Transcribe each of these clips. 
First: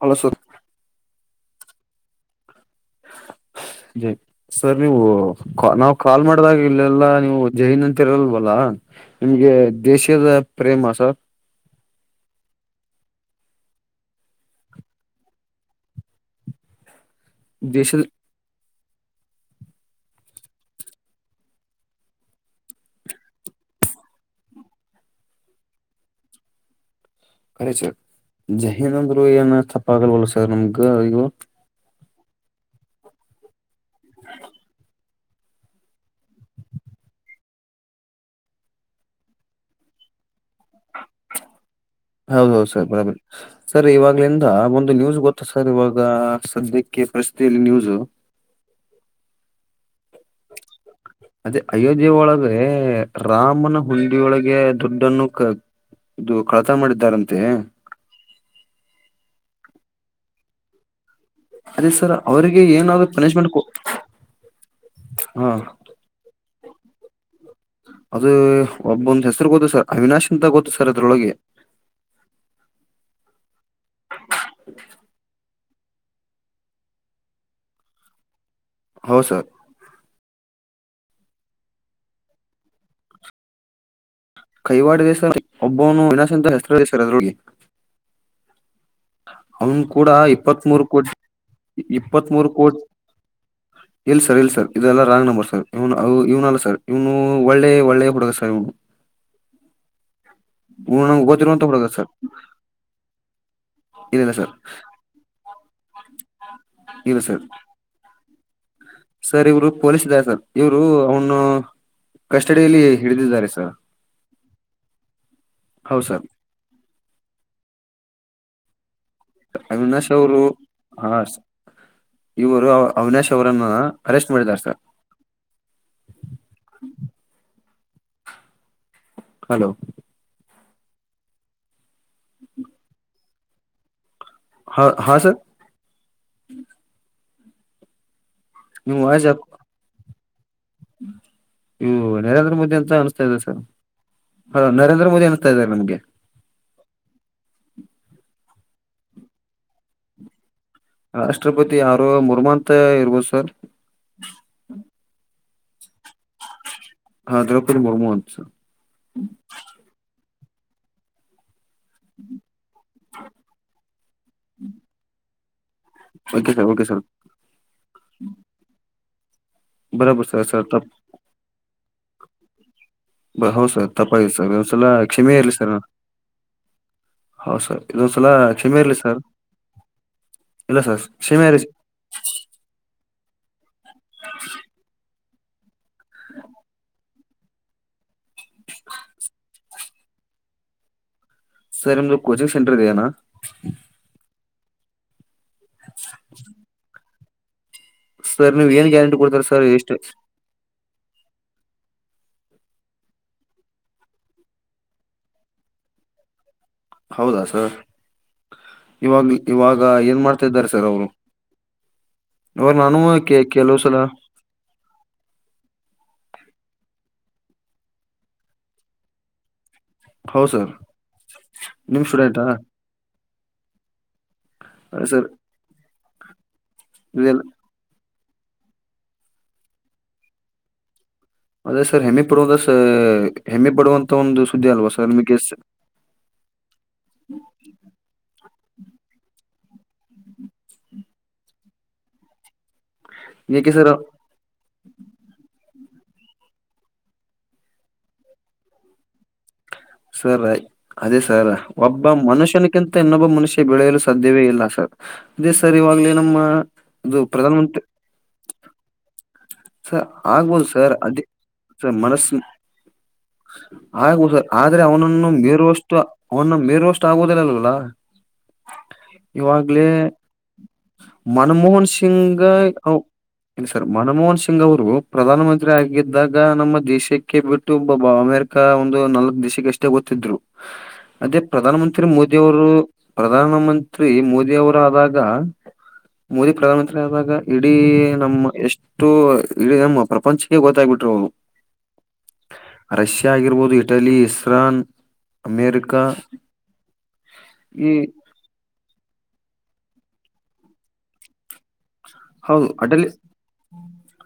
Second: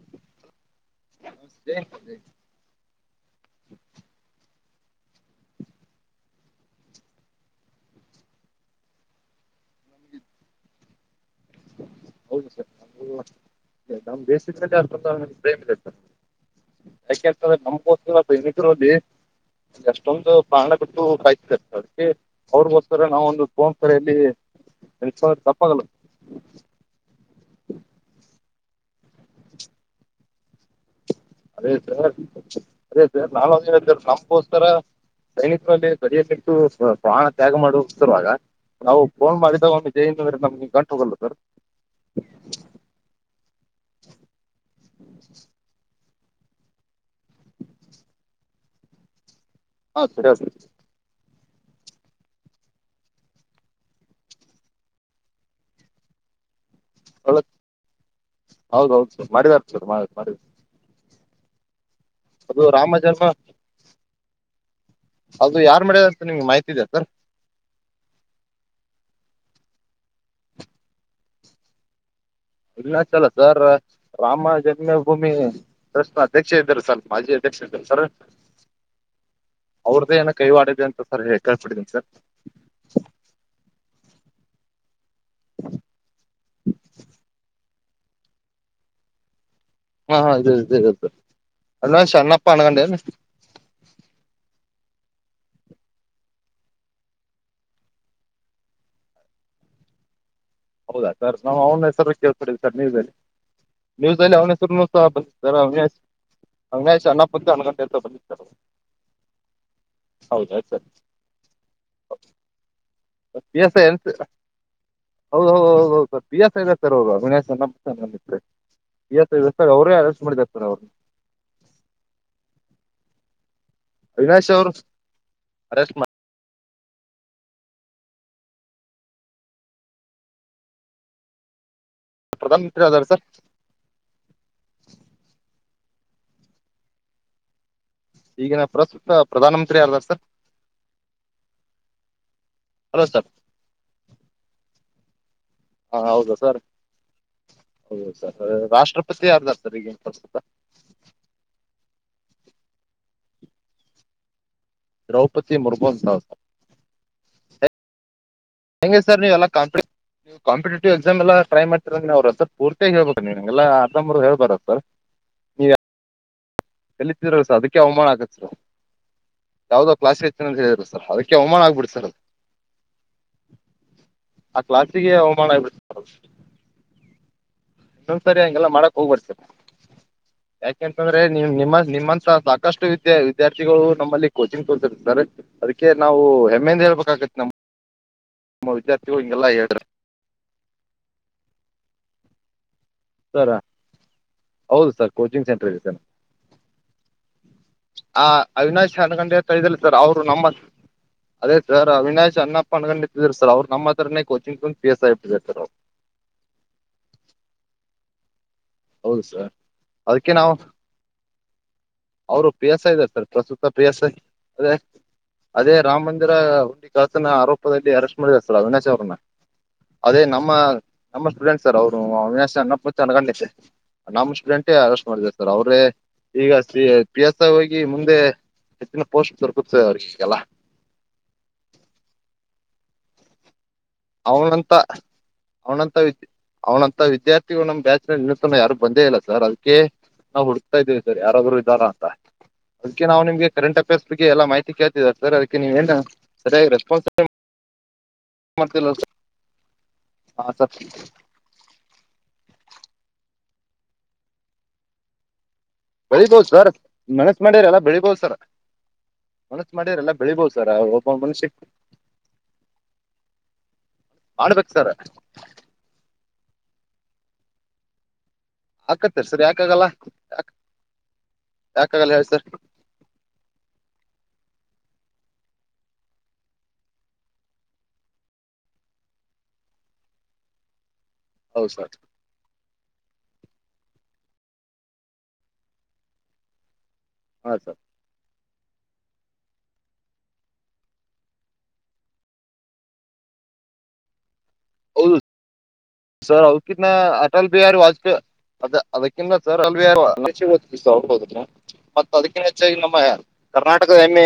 Hello sir [unintelligible] ಲೆ [unintelligible] sir ನೀವು ನಾವು call ಮಾಡಿದಾಗ ಇಲ್ಲೆಲ್ಲಾ ನೀವು ಜೈನ್ ಅಂತ ಇರಲ್ವಲ್ಲಾ ನಿಮ್ಗೆ ದೇಶದ ಪ್ರೇಮ ಸರ್ ಹೌದು ಸರ್ ನಮ್ ದೆಸದ ಪ್ರೇಮ್ ಇದೆ ಸರ ದೇಶದ [unintelligible] [unintelligible] [unintelligible] [inaudible] ಎಷ್ಟೊಂದು ಪ್ರಾಣ ಕೊಟ್ಟು ಕಾಯ್ತತರ್ ಅದಕ್ಕೆ ಅವ್ರಗೋಸ್ಕರ ನಾವ ಒಂದು [unintelligible] ಯಲ್ಲಿ ಪ್ಪ ತಪ್ಪಾಗಲ್ಲ ಕರೆ ಸರ್ ಜಹೀಿಂದ್ರಂದ್ರು ಏನ ತಪ್ಪ ಆಗಲ್ವಲ್ಲ ಸರ್ ನಮ್ಗ ಇವ ಅದೇ ಸರ್ ಅದೇ ಸರ್ [unintelligible] ನಮಗೋಸ್ತರ ಸೈನಿಕರಲ್ಲಿ ಬರಿಿಯಲ್ಲಿಟ್ಟು ಪ್ರಾಣ ತ್ಯಾಗ ಮಾಡು ಉತ್ತರುವಾಗ ನಾವು ಫೋನ್ ಮಾಡಿದಾಗ ಒಂದು [unintelligible] ನಮ್ಗೆ ಗಂಟು ಹೋಗಲ್ಲ ಸರ್ ಹೌದ ಹೌದು ಸರ್ ಬರಬರಿ ಸರ್ ಇವಾಗ್ಲಿಂದ ಒಂದು ನ್ಯೂಸ್ ಗೊತ್ತ ಸರ್ ಇವಾಗ ಈಗ ಸದ್ಯಕ್ಕೆ ಪ್ರಶ್ತಲ್ಲಿ ನ್ಯೂಸು ಹ ಸರಿ ಓಕೆ ಅದೇ ಅಯೋಧ್ಯ ಒಳಗ ರಾಮನ ಹುಂಡಿಯೊಳಗೆ ದುಡ್ಡನ್ನು ಕ ಇದು ಕಳತನ ಮಾಡಿದ್ದಾರಂತೆ ಹೌದೌದು ಸರ್ ಮಾಡಿದರ್ ಸರ್ ಮಾಡಿದ ಅದೇ ಸರ್ ಅವ್ರಿಗೆ ಏನಾದ್ರು ಜನ್ಮ ಪನಿಶ್ಮೆಂಟ್ ಕೊ [unintelligible] ಹಾ ಅದು ಯಾರು ಮಾಡ್ಯಾರ ಅಂತ ನಿಮ್ಗೆ ಮಾಹಿತಿ ಇದೆಯಾ ಸರ್ ಅದು ಒಬ್ಬಂದ [unintelligible] ಗೊತ್ತು ಸರ್ ಅವಿನಾಶ್ ಅಂತ ಗೊತ್ತು ಸರ್ ಅದ್ರೊಳಗೆ ಇಲ್ಲ [unintelligible] ಸರ್ ರಾಮ ಜನ್ಮಭೂಮಿ ಅಧ್ಯಕ್ಷ ಇದ್ದರು ಸರ್ ಮಾಜಿ ಅಧ್ಯಕ್ಷ ಇದ್ದರು ಸರ್ ಹೌದ್ ಸರ್ ಅವ್ರದ್ದೇ ಏನ ಕೈವಾಡ ಅಂತ ಸರಿ ಕಳ್ಪಿಟ್ಟಿದ್ದೀನಿ ಸರ್ ರ್ ಒಬ್ಬನು ವಿನಶಂತ ಹೆಸರು ದಸರ್ ಅದ್ರಲ್ಲಿ ಅವನ್ ಕೂಡ ಹಾ ಹಾ ಇದು ಇಪ್ಪತ್ತ್ ಮೂೂರು ಇದು ಕೋಟಿ ಅವಿನಾಶ್ ಇಪ್ಪತ್ತ್ ಅಣ್ಣಪ್ಪ ಮೂೂರು ಕೋಟಿ. ಅನಗಂಡೆ ಏನ್ ಇಲ್ ಸರ್ ಇಲ್ ಸರ್. ಇದೆಲ್ಲಾ ರಾಂಗ್ ನಂಬರ್ ಸರ್ ಇವನು ಇವ್ನಲ್ಲ ಅ ಸರ್ ಇವ್ನು ಒಳ್ಳೆ ಒಳ್ಳೇ ಹುಡಗ ಸರ್ ಇವನು. [inaudible] ಇವನು ಹೌದಾ ನಂಗೆ ಸರ್ ನಾವು ಗೊತ್ತಿರುವಂತ ಹುಡುಗ ಅವನ ಸರ್ ಹೆಸರು ಕೇಳ್ತ ಪಟಿದೀವಿ ಸರ್ ನೀವಲ್ಲಿ. ಇಲ್ಲ ನೀವುಸ್ಲ್ಲ ಸರ್ ಅವನ ಹೆವರು ಸ ಬಂದ ಅವ ಅಣ್ಣೇಶ್ ಇಲ್ಲ ಸರ್ ಮುು ಅಣಗಟೆ ಅಂತ ಬಂದ [inaudible] ಸರ್ ಇವರು ಪೊಲೀಸ್ ಇದಾರೆ ಸರ್ ಇವ್ರು ಅವನು, ಕಸ್ಟಡಿಯಲಿ ಹಿಡಿದಿದ್ದಾರೆ ಸ ಹೌದೌದು ಹೌದೌದು ಸರ್ ಪಿಯಸ್ ಇ ಸರ್ ಹೋಗುವ ವಿನಾಶ ನ್ರೆ ಅವಿನಾಶ್ ಅವರು ಹಾ ಇವರು ಅವಿನಾಶ್ ಅವರನ್ನ. ಅರೆಸ್ಟ್ ಅವಿನಾಶ್ ಮಾಡಿದ್ದಾರೆ ಅವರು ಸರ್ ಅರೆಸ್ಟ್ ಮಾ. [inaudible] ಹಲೋ. ಪ್ರಧಾನ ಮಂತ್ರಿ ಆದಾರ ಸರ್. ಹಾ ಹಾ ಸರ್ [inaudible] ಈಗಿನ ನಿಮ್ಮ ಪ್ರಸ್ತುತ ವಾಯ್ಸ್ ಪ್ರಧಾನಮಂತ್ರಿ ಯಾರ ಇದಾರ ಸರ್. ನರೇಂದ್ರ ಮೋದಿ ಅಂತ ಅನಸ್ತಾ ಇದೆ ಸರ್ ಹ ನರೇಂದ್ರ ಮೋದಿ ಅನ್ ಹಾ ಹೌದಾ ಸರ್. ಹೌ ಸರ್ ರಾಷ್ಟ್ರಪತಿ ಯಾರ ಅದಾರ ಈಗ ಪ್ರಸ್ತುತ. ರಾಷ್ಟ್ರಪತಿ ಯಾರೋ ಮುರ್ಮಾಂತ ಇರ್ಬೋದು ಸರ್. ದ್ರೌಪದಿ ಮುರ್ಮಾ ಅಂತಾ. ಹಾ ದ್ರೌಪದಿ ಮುರ್ಮು ಅಂತ ಸರ್ ಹೆಂಗೆ ಸರ್ ನೀವಲ್ಲಾಪ ಕಾಂಪಿಟೇಟಿವ್ ಎಕ್ಸಾಮ್ ಎಲ್ಲ ಟ್ರೈ ಮಾಡ್ ಅವರ ಹೆಸರಿನಲ್ಲಿ ಪೂರ್ತಿಯಾಗಿ ಹೇಳ್ಬೇಕ ನೀವಗೆಲ್ಲ ಅರ್ಧ್ರು ಹಳ್ಬಾರದು ಸರ್ ನೀವು. ಓಕೆ ಸರ್ ಓಕೆ ಸರ್ ಎಲ್ಲಿತಿದ್ರಲ್ಸ ಅದಕ್ಕೆ ಅವಮಾನ ಆಕತ್ಸ. ಯಾವದೋ ಕ್ಲಾಸ್ ಬರಾಬರ್ ಸರ್ ಹೆಚ್ಚಂತ ಹೇಳಿದ್ರು ತಪ್ ಸರ್ ಅದಕ್ಕೆ ಅವಮಾನ ಆಗ್ಬಿಡಿ ಸರ್ ಅದು. ಹೌದ ಸರ್ ತಪ್ಪ ಆಗೆತ ಸರ್ ಆ ಒಂದ್ಸಲ ಕ್ಲಾಸಿಗೆ ಕ್ಷಮೆ ಅವಮಾನ ಇರಲಿ ಸರ್ ಆಗ್ಬಿಡಿ ಅದು. How sir. ಇದೊಂದ ಸಲಾ ಇನ್ನೊಂದ್ಸರಿ ಹಂಗೆಲ್ಲ ಕ್ಷಮೆ ಇರ್ಲಿ ಮಾಡಕ್ ಸರ್. ಹೋಗ್ಬೇಡಿ ಇಲ್ಲ ಸರ್ ಯಾಕೆಂತಂದ್ರೆ ಕ್ಷಮೆ ನಿಮ ಇರ್ಲಿ ನಿಮ್ಮ ನಿಮ್ಮಂತಸ ಸಾಕಷ್ಟು. ವಿದ ವಿದ್ಯಾರ್ಥಿಗಳು ನಮ್ಮಲ್ಲಿ ಕೋಚಿಂಗ್ ಕೊತಿರ್ತಾರೆ. ನಾವು ಹೆಮ್ಮೆ ಇಂದ ಹೇಳ್ಬೇಕಾಗುತ್ತೆ. ನಮ ನಮ್ಮ ವಿದ್ಯಾರ್ಥಿಗಳು ಹಿಗೆಲ್ಲ ಹೇಳ್ರ ಸರ ನಿಮ್ದು ಕೊಚಿಂಗ್ ಸೆಂಟರ್ ಇದೆ ನಾ. ಹೌದು ಸರ್ ಕೋಚಿಂಗ್ ಸೆಂಟರ್ ಇದೆ ಸರ್. ಆ ಸರ್ ನೀವು ಏನ್ ಅವಿನಾಶ್ ಹರ ಗ್ಯಾರಂಟಿ ಗಂಡೆ ಕೊಡ್ತಾರೆ ಕಳ್ದ ಎಷ್ಟು ಸರ್ ಅವ್ರು ನಮ್ಮತ್ ಅದೇ ಸರ್ ಅವಿನಾಶ್ ಅಣಪ್ಪ ಅನ್ಕೊಂಡ್ ನಿದರು ಸರ್ ಅವ್ರರು ನಮ್ಮ ಹತ್ರನೇ ಕೋಚಿಂಗ್ಗ್ ಪಿ ಎಸ್ ಆಗಿಬಟ್ಟಿದ್ ಸರ್ ಅವರು. ಹೌದಾ ಸರ್. ಹೌದು ಇವಾಗ್ ಸರ್ ಇವಾಗ ಏನ್ ಅದಕ್ಕೆ ನಾವು ಮಾಡ್ತಿದ್ದಾರೆ ಸರ್ ಅವರು. ಅವರು ಪಿ ಇವಾಗ ಎಸ್ ಐ ನಾನು ಇದಾರೆ ಸರ್ ಪ್ರಸ್ತುತ ಕೆಲವು ಪಿ ಸಲ ಎಸ್ಐ ಅದೇ ಅದೇ ರಾಮಂದಿ ಅಂದ್ರ ಕಳ್ಳತನ ಆರೋಪದಲ್ಲಿ ಅರೆಸ್ಟ್ ಮಾಡಿದ್ದಾರೆ ಸರ್ ಅವಿನಾಶ್ ಅವ್ರನ್ನ. ಅದೇ ಹೌದು ನಮ್ಮ ಸರ್ ನಮ್ಮ ಸ್ಟೂಡೆಂಟ್ ಸರ್ ಅವ್ರು ನಿಮ್ ಸ್ಟೂಡೆಂಟಾ ಅವಿನಶ ಅನ್ನಪ್ಪತ್ತ ಅನ್ಗೊಂಡಲತೆ. ನಮ ಸ್ಟೂಡೆಂಟೇ ಅರೆಸ್ಟ್ ಮಾಡಿದೇವೆ ಸರ್ ಅವ್ರೆ ಈಗ ಪೀ ಪಿ ಎಸ್ ಇದೆಲ್ಲ ಐ ಹೋಗಿ ಮುಂದ ಮುಂದೆ ಹೆಚ್ಚಿನ ಪೋಸ್ಟ್ ದೊರಕತದೆ ಅವ್ರಿಗೆಲ್ಲ. ಅದೇ ಸರ್ ಹೆಮ್ಮೆ ಪಡುವಂತ ಸ ಹೆಮ್ಮೆ ಪಡುವಂತ ಒಂದು ಸುದ್ದಿ ಅವನಂತ ಅಲ್ವಾ ಸರ್ ನಿಮಗೆ ಸ- ಅವನಂತ ಅವ್ನಂತ ವಿದ್ಯಾರ್ಥಿಗಳು ನಮ್ಮ ಬ್ಯಾಚನ್ಯಾಗ ಇನ್ ಇನ್ನ್ ತನಾ ಯಾರು ಬಂದೇ ಇಲ್ಲ ಸರ್ ಅದಕ್ಕೆ ನಾವು ಹುಡುಕ್ತಾ ಇದ್ದೀವಿ ಸರ್ ಯಾರಾದ್ರರು ಇದ್ದಾರಾ ಅಂತ. ಅದಕ್ಕೆ ನಾವು ನಿಮ್ಗೆ ಏಕೆ ಕರೆಂಟ್ ಸರ್ ಅಫೇರ್ಸ್ ಬಗ್ಗೆ ಎಲ್ಲ ಮಾಹಿತಿ ಕೇಳ್ತಿದಿದ್ದಾರೆ ಸರ್ ಅದಕ್ಕೆ ನೀವ ಏನು ಸರಿಯಾಗಿ ರೆಸ್ಪಾನ್ಸ್ ಮಾಡ್ತಿಲ್ಲ ಸರ್. ಸರ್ ಅದೇ ಸರ್ ಒಬ್ಬ ಮನುಷ್ಯನ ಕಿಂತ ಇನ್ನೊಬ್ಬ ಮನುಷ್ಯ ಬೆಳೆಯಲು ಸಾಧ್ಯವೇ ಇಲ್ಲ ಸರ್. ಅದೇ ಸರ್ ಇವಾಗ್ಲೇ ನಮ್ಮ ಬೆಳಿಬೋದು ಸರ್ ಅದು ಮನಸ್ ಪ್ರಧಾನ ಮಾಡ್ಯಾರ ಎಲ್ಲ ಮಂತ್ರಿ. ಬೆಳಿಬೋದು ಸರ್ ಮನಸ್ ಸ ಮಾಡ್ಯಾರ ಎಲ್ಲ ಬೆಳಿಬೋದು ಆಗ್ಬೋದು ಸರ್ ಒಬ್ಬ ಅದೇ ಮನುಷ್ಯ ಸರ್ ಮನಸ್ಸಿನಾ ಆಗಬಹುದು ಮಾಡ್ಬೇಕು ಆದ್ರೆ ಸರ್ ಅವನನ್ನು ಮೇರುವಷ್ಟು ಅವನ ಮೇರುವಷ್ಟು ಆಗೋದಿಲ್ಲ ಅಲ್ವಲ್ಲ ಆಗುತ್ತೆ ಸರ್ ಯಾಕೆ ಆಗಲ್ಲ ಮನಮೋಹನ್ ಸಿಂಗ್ ಸರ್ ಮನಮೋಹನ್ ಸಿಂಗ್ ಸಿಂಗ್ ಅವರು ಪ್ರಧಾನಮಂತ್ರಿ ಆಗಿದ್ದಾಗ ನಮ್ಮ ದೇಶಕ್ಕೆ ಬಿಟ್ಟು ಒಬ್ಬ ಅಮೆರಿಕ ಒಂದು ನಲ್ಕ ದೇಶಕ್ಕೆ ಎಷ್ಟೇ ಗೊತ್ತಿದ್ರು ಅದೇ ಹೌದು ಪ್ರಧಾನ ಸರ್ ಮಂತ್ರಿ ಮೋದಿ ಅವರು ಪ್ರಧಾನ ಮಂತ್ರಿ ಮೋದಿವರ ಆದಾಗ ಮೋದಿ ಪ್ರಧಾನಮಂತ್ ಮಂತ್ರಿ ಹಾ ಆದಾಗಇಡೀ ಸರ್ ನಮ್ಮ ಎಷ್ಟು ಇಡೀ ನಮ್ಮ ಪ್ರಪಂಚಕ್ಕೆ ಗೊತ್ತಾಗಬಿಟ್ರು ಅವರು ರಷ್ಯಾ ಆಗಿರ್ಬೋದು ಇಟಲಿ ಇಸ್ರಾನ್ ಹೌದು ಅಮೇರಿಕಾ ಸರ್ಕಿ ಅಟಲ್ ಬಿಹಾರಿ ಈ ವಾಜಪೇಯಿ ಅದ ಅದೇ [unintelligible] ಮತ್ತ ಅದಕ್ಕಿನ್ ಹೌದು ಹೆಚ್ಚಾಗಿ ನಮ್ಮ ಅಟಲಿ ಕರ್ನಾಟಕದ ಹೆಮ್ಮೆ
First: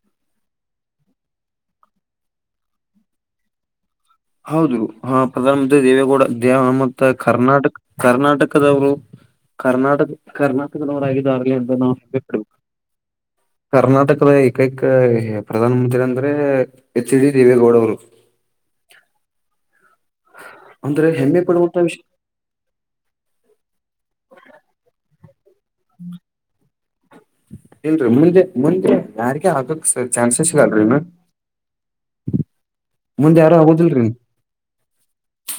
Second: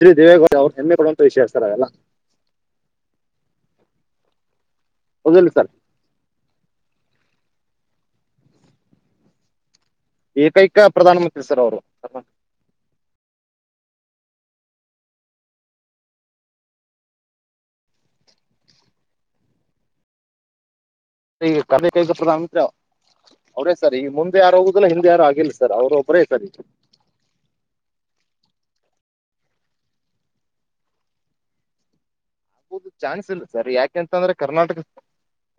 ಶೀ ದೇವೇಗೌಡ ಅವರು ಹೆಮ್ಮೆ ಪಡೋವಂತ ವಿಷಯ ಅವೆಲ್ಲ ಹೌದು ಹ ಹೌದಿಲ್ಲ ಪ್ರಧಾನ ಸರ್ ಮಂತ್ರಿ ದೇವೇಗೌಡ ದ್ಯಾವ ಹನುಮಂತ ಕರ್ನಾಟಕ ಕರ್ನಾಟಕದವರು ಕರ್ನಾಟಕ ಏಕೈಕ ಪ್ರಧಾನ ಮಂತ್ರಿ ಸರ್ ಅವರು ಕರ್ನಾಟಕವರಗಿದಾರಲ್ಲ ಕರ್ನಾಟಕದ ಏಕೈಕ ಪ್ರಧಾನ ಮಂತ್ರಿ ಅಂದ್ರೆ ಎಚ್ ಡಿ ದೇವೇಗೌಡ ಅವರು [inaudible] ಅಂದ್ರೆ ಹೆಮ್ಮೆ ಪಡುವಂತ ವಿಷಯ ಕರ್ನಾಟಕ ಪ್ರಧಾನ ಮಂತ್ರಿ ಅವ್ರೇ ಸರ್ ಈ ಮುಂದೆ ಯಾರು ಹೋಗುದಿಲ್ಲಾ ಹಿಂದೆ ಯಾರು ಆಗಿಲ್ಲ ಸರ್ ಅವ್ರ ಒಬ್ಬರೇ ಸರ್ ಈಗ ಇಲ್ರರಿ ಮುಂದೆ ಮುಂದೆ ಯಾರಿಗೇ ಆಗಕ್ ಚಾನ್ಸಸ್ ಇಗಲ್ರರಿನು [inaudible] ಆಗೊ ಚಾನ್ಸ್ ಇಲ್ಲ ಸರಿ ಯಾಕೆಂತಂದ್ರೆ ಕರ್ನಾಟಕ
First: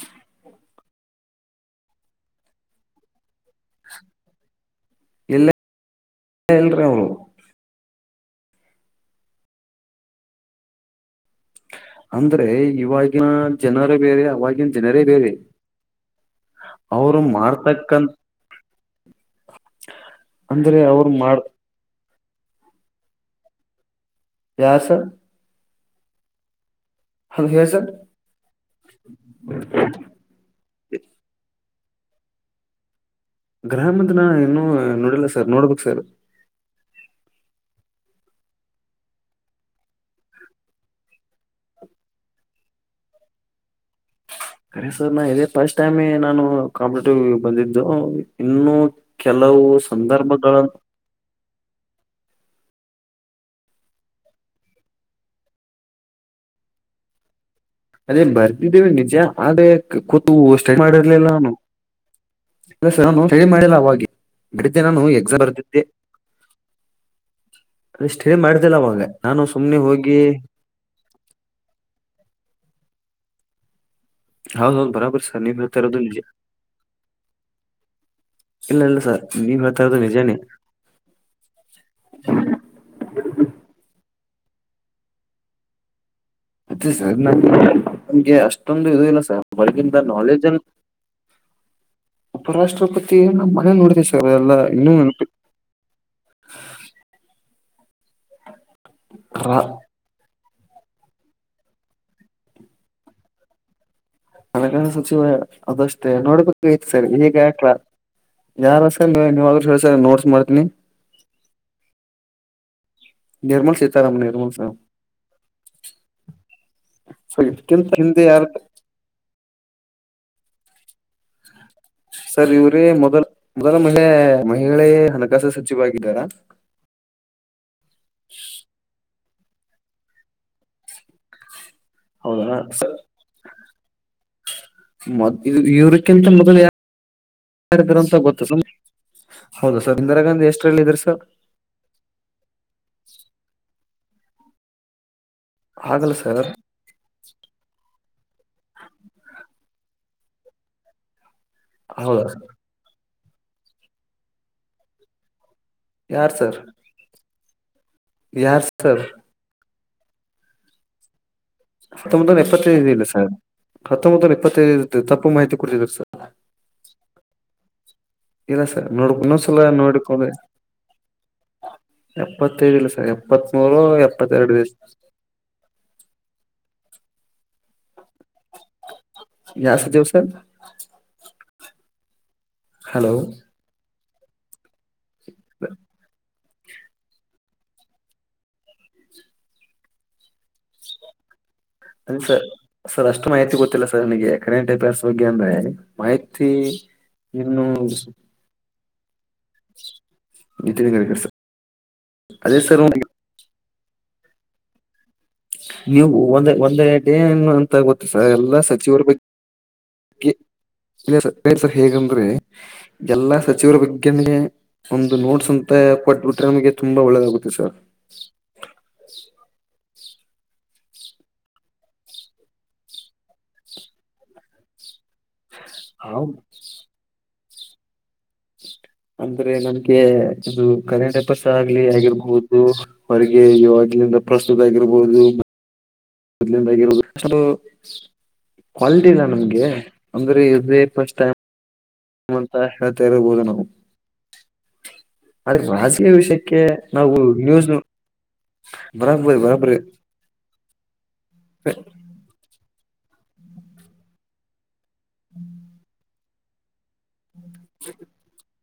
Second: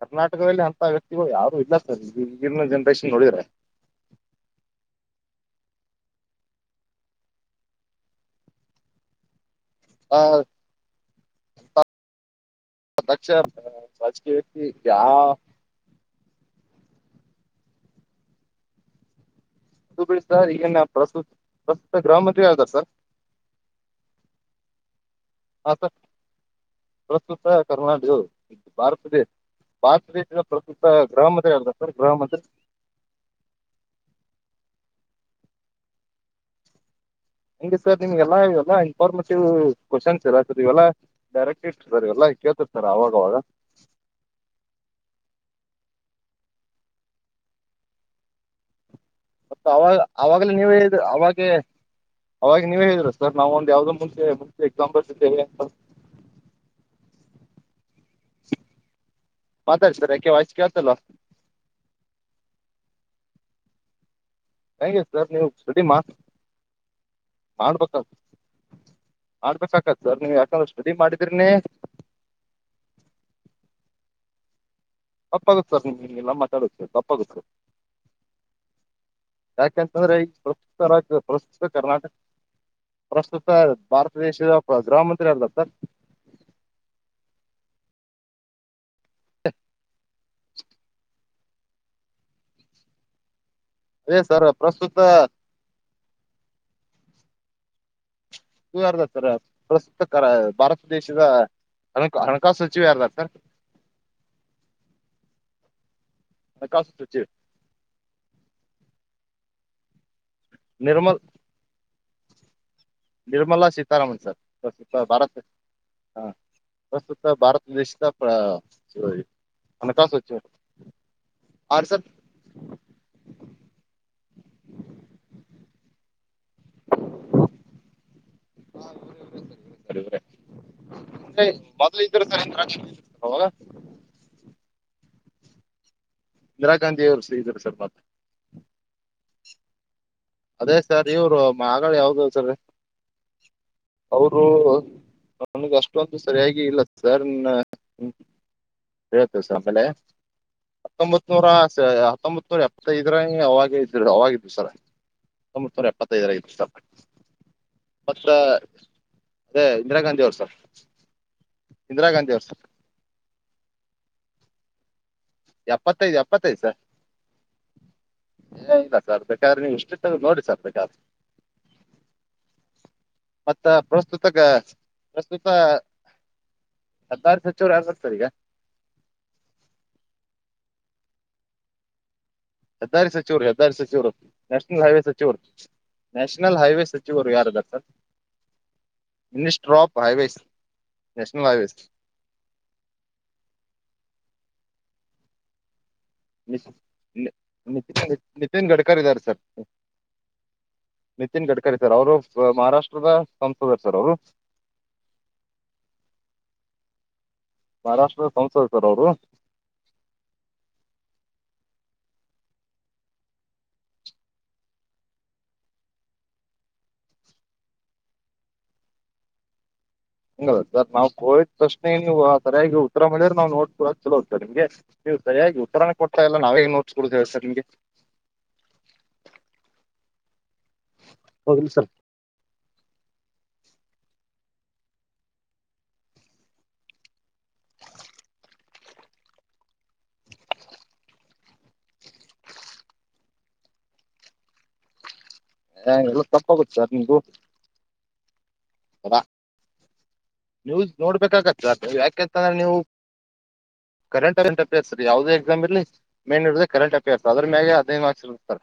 ಕರ್ನಾಟಕದಲ್ಲಿ ಅಂತ ವ್ಯಕ್ತಿಗಳು ಯಾರು ಇಲ್ಲ ಸರ್ ಈ ಈಗಿನ ಜನ್ರೇಷನ್ ನೋಡಿದ್ರೆ ಇಲ್ಲ ಇಲ್ಲಾರಿ ಹಾ ಅಂದ್ರೆ ಇವಾಗಿನ ಜನರ ಬೇರೆ ರಾಜಕೀಯ ವ್ಯಕ್ತಿ ಅವವಾಗಿನ ಜನರೇ ಬೇರೆ ಯಾರು ಅವರು ಮಾಡ್ತಕಾಂತ ಬಿ ಸರ್ ಈಗನ್ ಪ್ರಸ್ತುತ ಪ್ರಸ್ತುತ ಗ್ರಹ ಮಂತ್ರಿ ಯಾವ್ದಾರ ಯಾರ್ ಸರ್ ಹ ಸರ್ ಪ್ರಸ್ತುತ ಅದ ಹೇಳ ಕರ್ನಾಟಕವು ಭಾರತದೇಶ ಭಾರತ ದೇಶದ ಪ್ರಸ್ತುತ ಗ್ರಾಮದ ಗ್ರಾಮದಲ್ಲಿ ಗ್ರಾಮದ ನಾನು ಇನ್ನುೂ ನೋಡಿಲ್ಲ ಸರ್ ನೋಡ್ಬೇಕ ಸರ್ ಹಂಗೆ ಸರ್ ನಿಮ್ಗೆಲ್ಲಾ ಇವೆಲ್ಲ ಇನ್ಫಾರ್ಮೇಟಿವ್ ಕ್ವಶನ್ಸ್ ಇರಹಂದದ್ದು ಸರ್ ಇವೆಲ್ಲಾ ಡೈರೆಕ್ಟ್ ಇವೆಲ್ಲ ಕೇಳ್ತರ್ ಸರ್ ಆವಾಗವಾಗ [inaudible] ಸರ್ ನಾ ಇದೇ ಫಸ್ಟ್ ಟೈಮ್ ನಾನು ಕಾಂಪಿಟೇಟಿವ್ ಬಂದಿದ್ದು ಇನ್ನುೂ ಮತ್ ಅವಾಗ ಅವಾಗ್ಲೇ ನೀವ ಹೇಳಿದ್ರಿ ಅವಾಗ್ಲೇ ಅವಾಗ ನೀವೇ ಹೇಳಿದರು ಸರ್ ನಾವು ಯಾವ್ದೋ ಮುಂಚೆ ಮುಂಚೆ ಎಕ್ಸಾಮ್ ಬರೆದಿದೀವಿ ಅಂತ ಅದೇ ಬರ್ದಿದ್ದೇವಿ ನಿಜ ಆದೇ ಮಾತಾಡಿ ಸರ್ ಯಾಕೆ ಕೂತಿ ವಾಯ್ಸ್ ಸ್ಟಡಿ ಕೇಳ್ತಲ್ಲ ಮಾಡಿರ್ಲಿಲ್ಲ ಅವು ನಾನು ಸ್ಟಡಿ ಮಾಡಿಲ್ಲ ಅವಗೇ ನಾನು ಹೆಂಗೆ ಸರ್ ಎಕ್ಸಾಮ್ ನೀವು ಬರೆದಿದ್ದೆ ಸ್ಟಡಿ [inaudible] ಮಾ ಮಾಡ್ಬೇಕ ಸ್ಟಡಿ ಮಾಡ್ದಿಲ್ಲ ಅವಾಗ ನಾನು ಸುಮ್ನೆ ಮಾಡ್ಬೇಕಾಗತ್ ಹೋಗಿ ಸರ್ ನೀವು ಯಾಕಂದ್ರೆ ಸ್ಟಡಿ ಮಾಡಿದ್ರನೇ ಹೌ ಹೌದು ತಪ್ಪಾಗುತ್ತೆ ಸರ್ ನೀವು ಇಂಗೆಲ್ಲ ಮಾತಾಡೋದು ತಪ್ಪಾಗುತ್ತೆ ಸರ್ ಇಲ್ಲ ಇಲ್ಲ ಸರ್ ನೀವ್ ಹೇಳ್ತಾ ಇರೋದು ಯಾಕೆಂತಂದ್ರೆ ಈ ನಿಜಾನೇ ಪ್ರಸ್ತುತ ರಾಜ್ಯ ಪ್ರಸ್ತುತ ಕರ್ನಾಟಕ ಪ್ರಸ್ತುತ ಭಾರತ ದೇಶದ ಗೃಹಮಂತ್ರಿ ಸರ್ ಅದೇ ಸರ್ ನಗೆ ನಗೆ ಅಷ್ಟೊಂದು ಇದು ಇಲ್ಲ ಸರ್ ಹೊಳಗಿಂತ ನಾಲೆಜ್ ಉಪರಾಷ್ಟ್ರಪತಿ ಇ ನೋಡಿದೆ ಅದೇ ಸರ್ ಎಲ್ಲ ಇನ್ನೂ ಪ್ರಸ್ತುತ ನೆನಪು ಹತ್ತರ ನೆನಪಿ ಪ್ರಸ್ತುತ ಕರ ಭಾರತ ದೇಶದ ಹಣ ಹಣಕಾಸು ಸಚಿವ ಯಾರು ಸರ್ ಹಣಕಾಸು ಸಚಿವ ಅದಷ್ಟೇ ನೋಡ್ಬೇಕುಐ್ತ ಹಣಕಾಸು ಸರಿ ಸಚಿವ ಹೇಗ ಯಾಕ್ಲಾ ಯಾರ ನೀ ನೀವಾದ್ರೂ ಹೇಳಸರ್ ನೋಡ್ಸ್ ಮಾಡ್ತೀನಿ ನಿರ್ಮಲ್ ನಿರ್ಮಲಾ ಸೀತಾರಾಮನ್ ಸರ್ ಭಾರತ್ ಹಾ ಪ್ರಸ್ತುತ ಸೊ ಭಾರತ ಇದಕ್ಕಿಂತ ದೇಶದ ಹಿಂದೆ ಯಾರ ಹಣಕಾಸು ಆ ಸರ್ ಸರ್ ಇವರೇ ಮೊದಲ್ ಮೊದಲ ಮಹಿಳೆ ಮಹಿಳೆ ಹಣಕಾಸು ಸಚಿವಾಗಿದ್ದಾರಾ ಹ ಹೇ ಮೊದ್ಲು ಹೌದಾ ಸರ್. ಮೊದ್ ಇ ಇವ್ರ ಇಂದಿರಾ ಗಾಂಧಿ ಅವರು ಇದ್ರು ಸರ್ ಮೊದ್ಲು ಮೊದಂತ ಗೊತ್ತ ಹೌದು ಸರ್ ನಿ ಅದೇ ಸರ್ ಇವರು ಮಗಳ ಯಾವ್ದ ಸರ್ ಅವರು ನನಗೆ ಆಗಲ್ಲ ಅಷ್ಟೊಂದು ಸರ್ ಸರಿಯಾಗಿ ಇಲ್ಲ ಸರ್ ಹ್ಮ ದಿವಸ ಆಮೇಲೆ ಹತ್ತೊಂಬತ್ತು ಇನೂರ ಹೌದಾ ಹತ್ತೊಂಬ ನೂರ ಎಪ್ಪತ್ತೈದರ ಅವಾಗ ಇದ್ರು ಅವಾಗಿದ್ರು ಸರ್ ಒಂಬತ್ತುನೂರ ಯಾರ್ ಎಪ್ಪತ್ತೈದರಐದು ಸರ್ ಸ ಮತ್ತ ಯಾರ್ ಸರ್ ಅದೇ ಇಂದಿರಾ ಗಾಂಧಿ ಅವರು ಸರ್ ಇಂದಿರಾ ಗಾಂಧಿ ಹತ್ತೊಂಬತ್ತರ ಅವ್ರು ಸರ್ ಎಪ್ಪತ್ತೈದು ಇಲ್ಲ ಸರ್ ಹತ್ತೊಂಬತ್ತರ ಎಪ್ಪತ್ತೈದು ತಪ್ಪ ತಪ್ಪು ಮಾಹಿತಿ ಕೊಡ್ತಿದೀರಾ ಸರ್ ಎಪ್ಪತ್ತೈದು ಎಪ್ಪತ್ತೈದು ಸರ್ ಇಲ್ಲ ಏ ಸರ್ ನೋಡ್ಕ ಇನ್ನೊಂದ್ ಬೇಕಾದ್ರೆ ಸಲ ನೀವು ಹಿಸ್ಟ್ರಿ ತೆಗೆದು ನೋಡ್ಕೊಂಡ್ರೆ ನೋಡಿ ಸರ್ ಬೇಕಾದ್ರೆ ಇಪ್ಪತೈದಿಲ್ಲ ಸರ್ ಮತ್ತ ಎಪ್ಪತ್ಮೂರು ಪ್ರಸ್ತುತ ಎಪ್ಪತ್ತೆರಡು ಪ್ರಸ್ತುತ [inaudible] ಹೆದ್ದಾರಿ ಸಚಿವರು ಯಾರು ಸರ್ ಸರ್ ಈಗ ಯಾವ್ ಸಚಿವರು ಸರ್ ಹೆದ್ದಾರಿ ಸಚಿವರು ಹೆದ್ದಾರಿ ಸಚಿವರು ನ್ಯಾಷನಲ್ ಹೈವೇ ಸಚಿವರು ನ್ಯಾಷ್ ನಷನಲ್ ಹೈವೇ ಸಚಿವರು ಯಾರದಾರ್ sir minister of highways national highways ಅದೇ ಸರ್ ಸರ್ ಗೆ ಅಂದ್ರೆ ಮಾಹಿತಿ ಇನ್ನು ಕರಿದ್ದಾರೆ sir Nitin sir Nitin Gadkari sir ಅವರು ಅದೇ ಸರ್ ಮಹಾರಾಷ್ಟ್ರದ ಸಂಸದರ್ ಸರ್ ಅವರು ನೀವು ಒಂದ ಒಂದ ಡೇ ಅಂತ ಗೊತ್ತೆ ಮಹಾರಾಷ್ಟ್ರದ ಎಲ್ಲಾ ಸಂಸದ ಸರ್ ಸಚಿವರು ಅವರು ಬಗ್ಗೆ ಹೇಗಂದ್ರೆ ಎಲ್ಲಾ ಸಚಿವರ ಬಗ್ಗೆಂದ ಒಂದು ನೋಟ್ಸ್ ಅಂತ ಕೊಟ್ಬಿಟ್ರೆ ನಮಗೆ ತುಂಬಾ ಒಳ್ಳೆದಾಗುತ್ತೆ ಸರ್ ಅ ಹಂಗ ಸರ್ ನಾವ್ ಕೋಯಿದ್ ಪ್ರಶ್ನೆ ನೀವು ಸರಿಯಾಗಿ ಉತ್ತರ ಮಾಡಿದ್ರೆ ನಾವು ನೋಡ್ಕೂಡ ಚಲೋರ್ ನಿಮ್ಗೆ ಸರಿಯಾಗಿ ಉತ್ತರಾನ ಸರ್ ಕೊಡ್ತ ಇಲ್ಲ ನಾವು ನೋಡ್ಕ ಕೊಡ್್ಸರ್ ನಿಮಗೆ ಅಂದ್ರೆ ನನ್ಗೆ ಇದು ಕನ್ನಡಪಾಸ ಹೌದಿಲ್ಲ ಆಗ್ಲಿ ಸರ್ ಆಗಿರ್ಬಹುದು ಅವರಿಗೆ ಇವಾಗಿಲಿಂದ ಪ್ರಸ್ತುತ ಆಗಿರಬಹುದು ಮೊದ್ಲಿಳಲಿಂದ ಆಗಿರ್ಬೋದು ಕ್ವಾಲಿಟಿ ಇಲ್ಲ ನಮ್ಗೆ ಅಂದ್ರೆೇ ಇದೆ ಫಸ್ಟ್ ಟೈಮ್ ಅಂತ ಹೇಳ್ತಾ ಇರ್ಬೋದ ನಾವು ಅದ ಏ, ರಾಜಕೀಯ ಎಲ್ಲ ವಿಷಯಕ್ಕೆ ತಪ್ಪಾಗುತ್ತೆ ಸರ್ ನಾವು ನಿಮ್ದು ನ್ಯೂಸ್ನು ನ್ಯೂಸ್ ನೋಡ್ಬೇಕಾಗತ್ತ ಯಾಕೆಂತಂದ್ರೆ ನೀವು ಕರೆಂಟ್ ಅವಂಟ್ ಅಫೇರ್ಸ್ ರೀ ಯಾವದೇ ಎಕ್ಸಾಮ್ ಇರ್ಲ್ಲಿ ಮೇನ್ ನೋಡ ಕರೆಂಟ್ ಅಫೇರ್ಸ್ ಅ್ರ ಮ್ಯಲೆ ಹದಿನದು ಮಾರ್ಕ್ ಇರುತ್ತ ಸರ್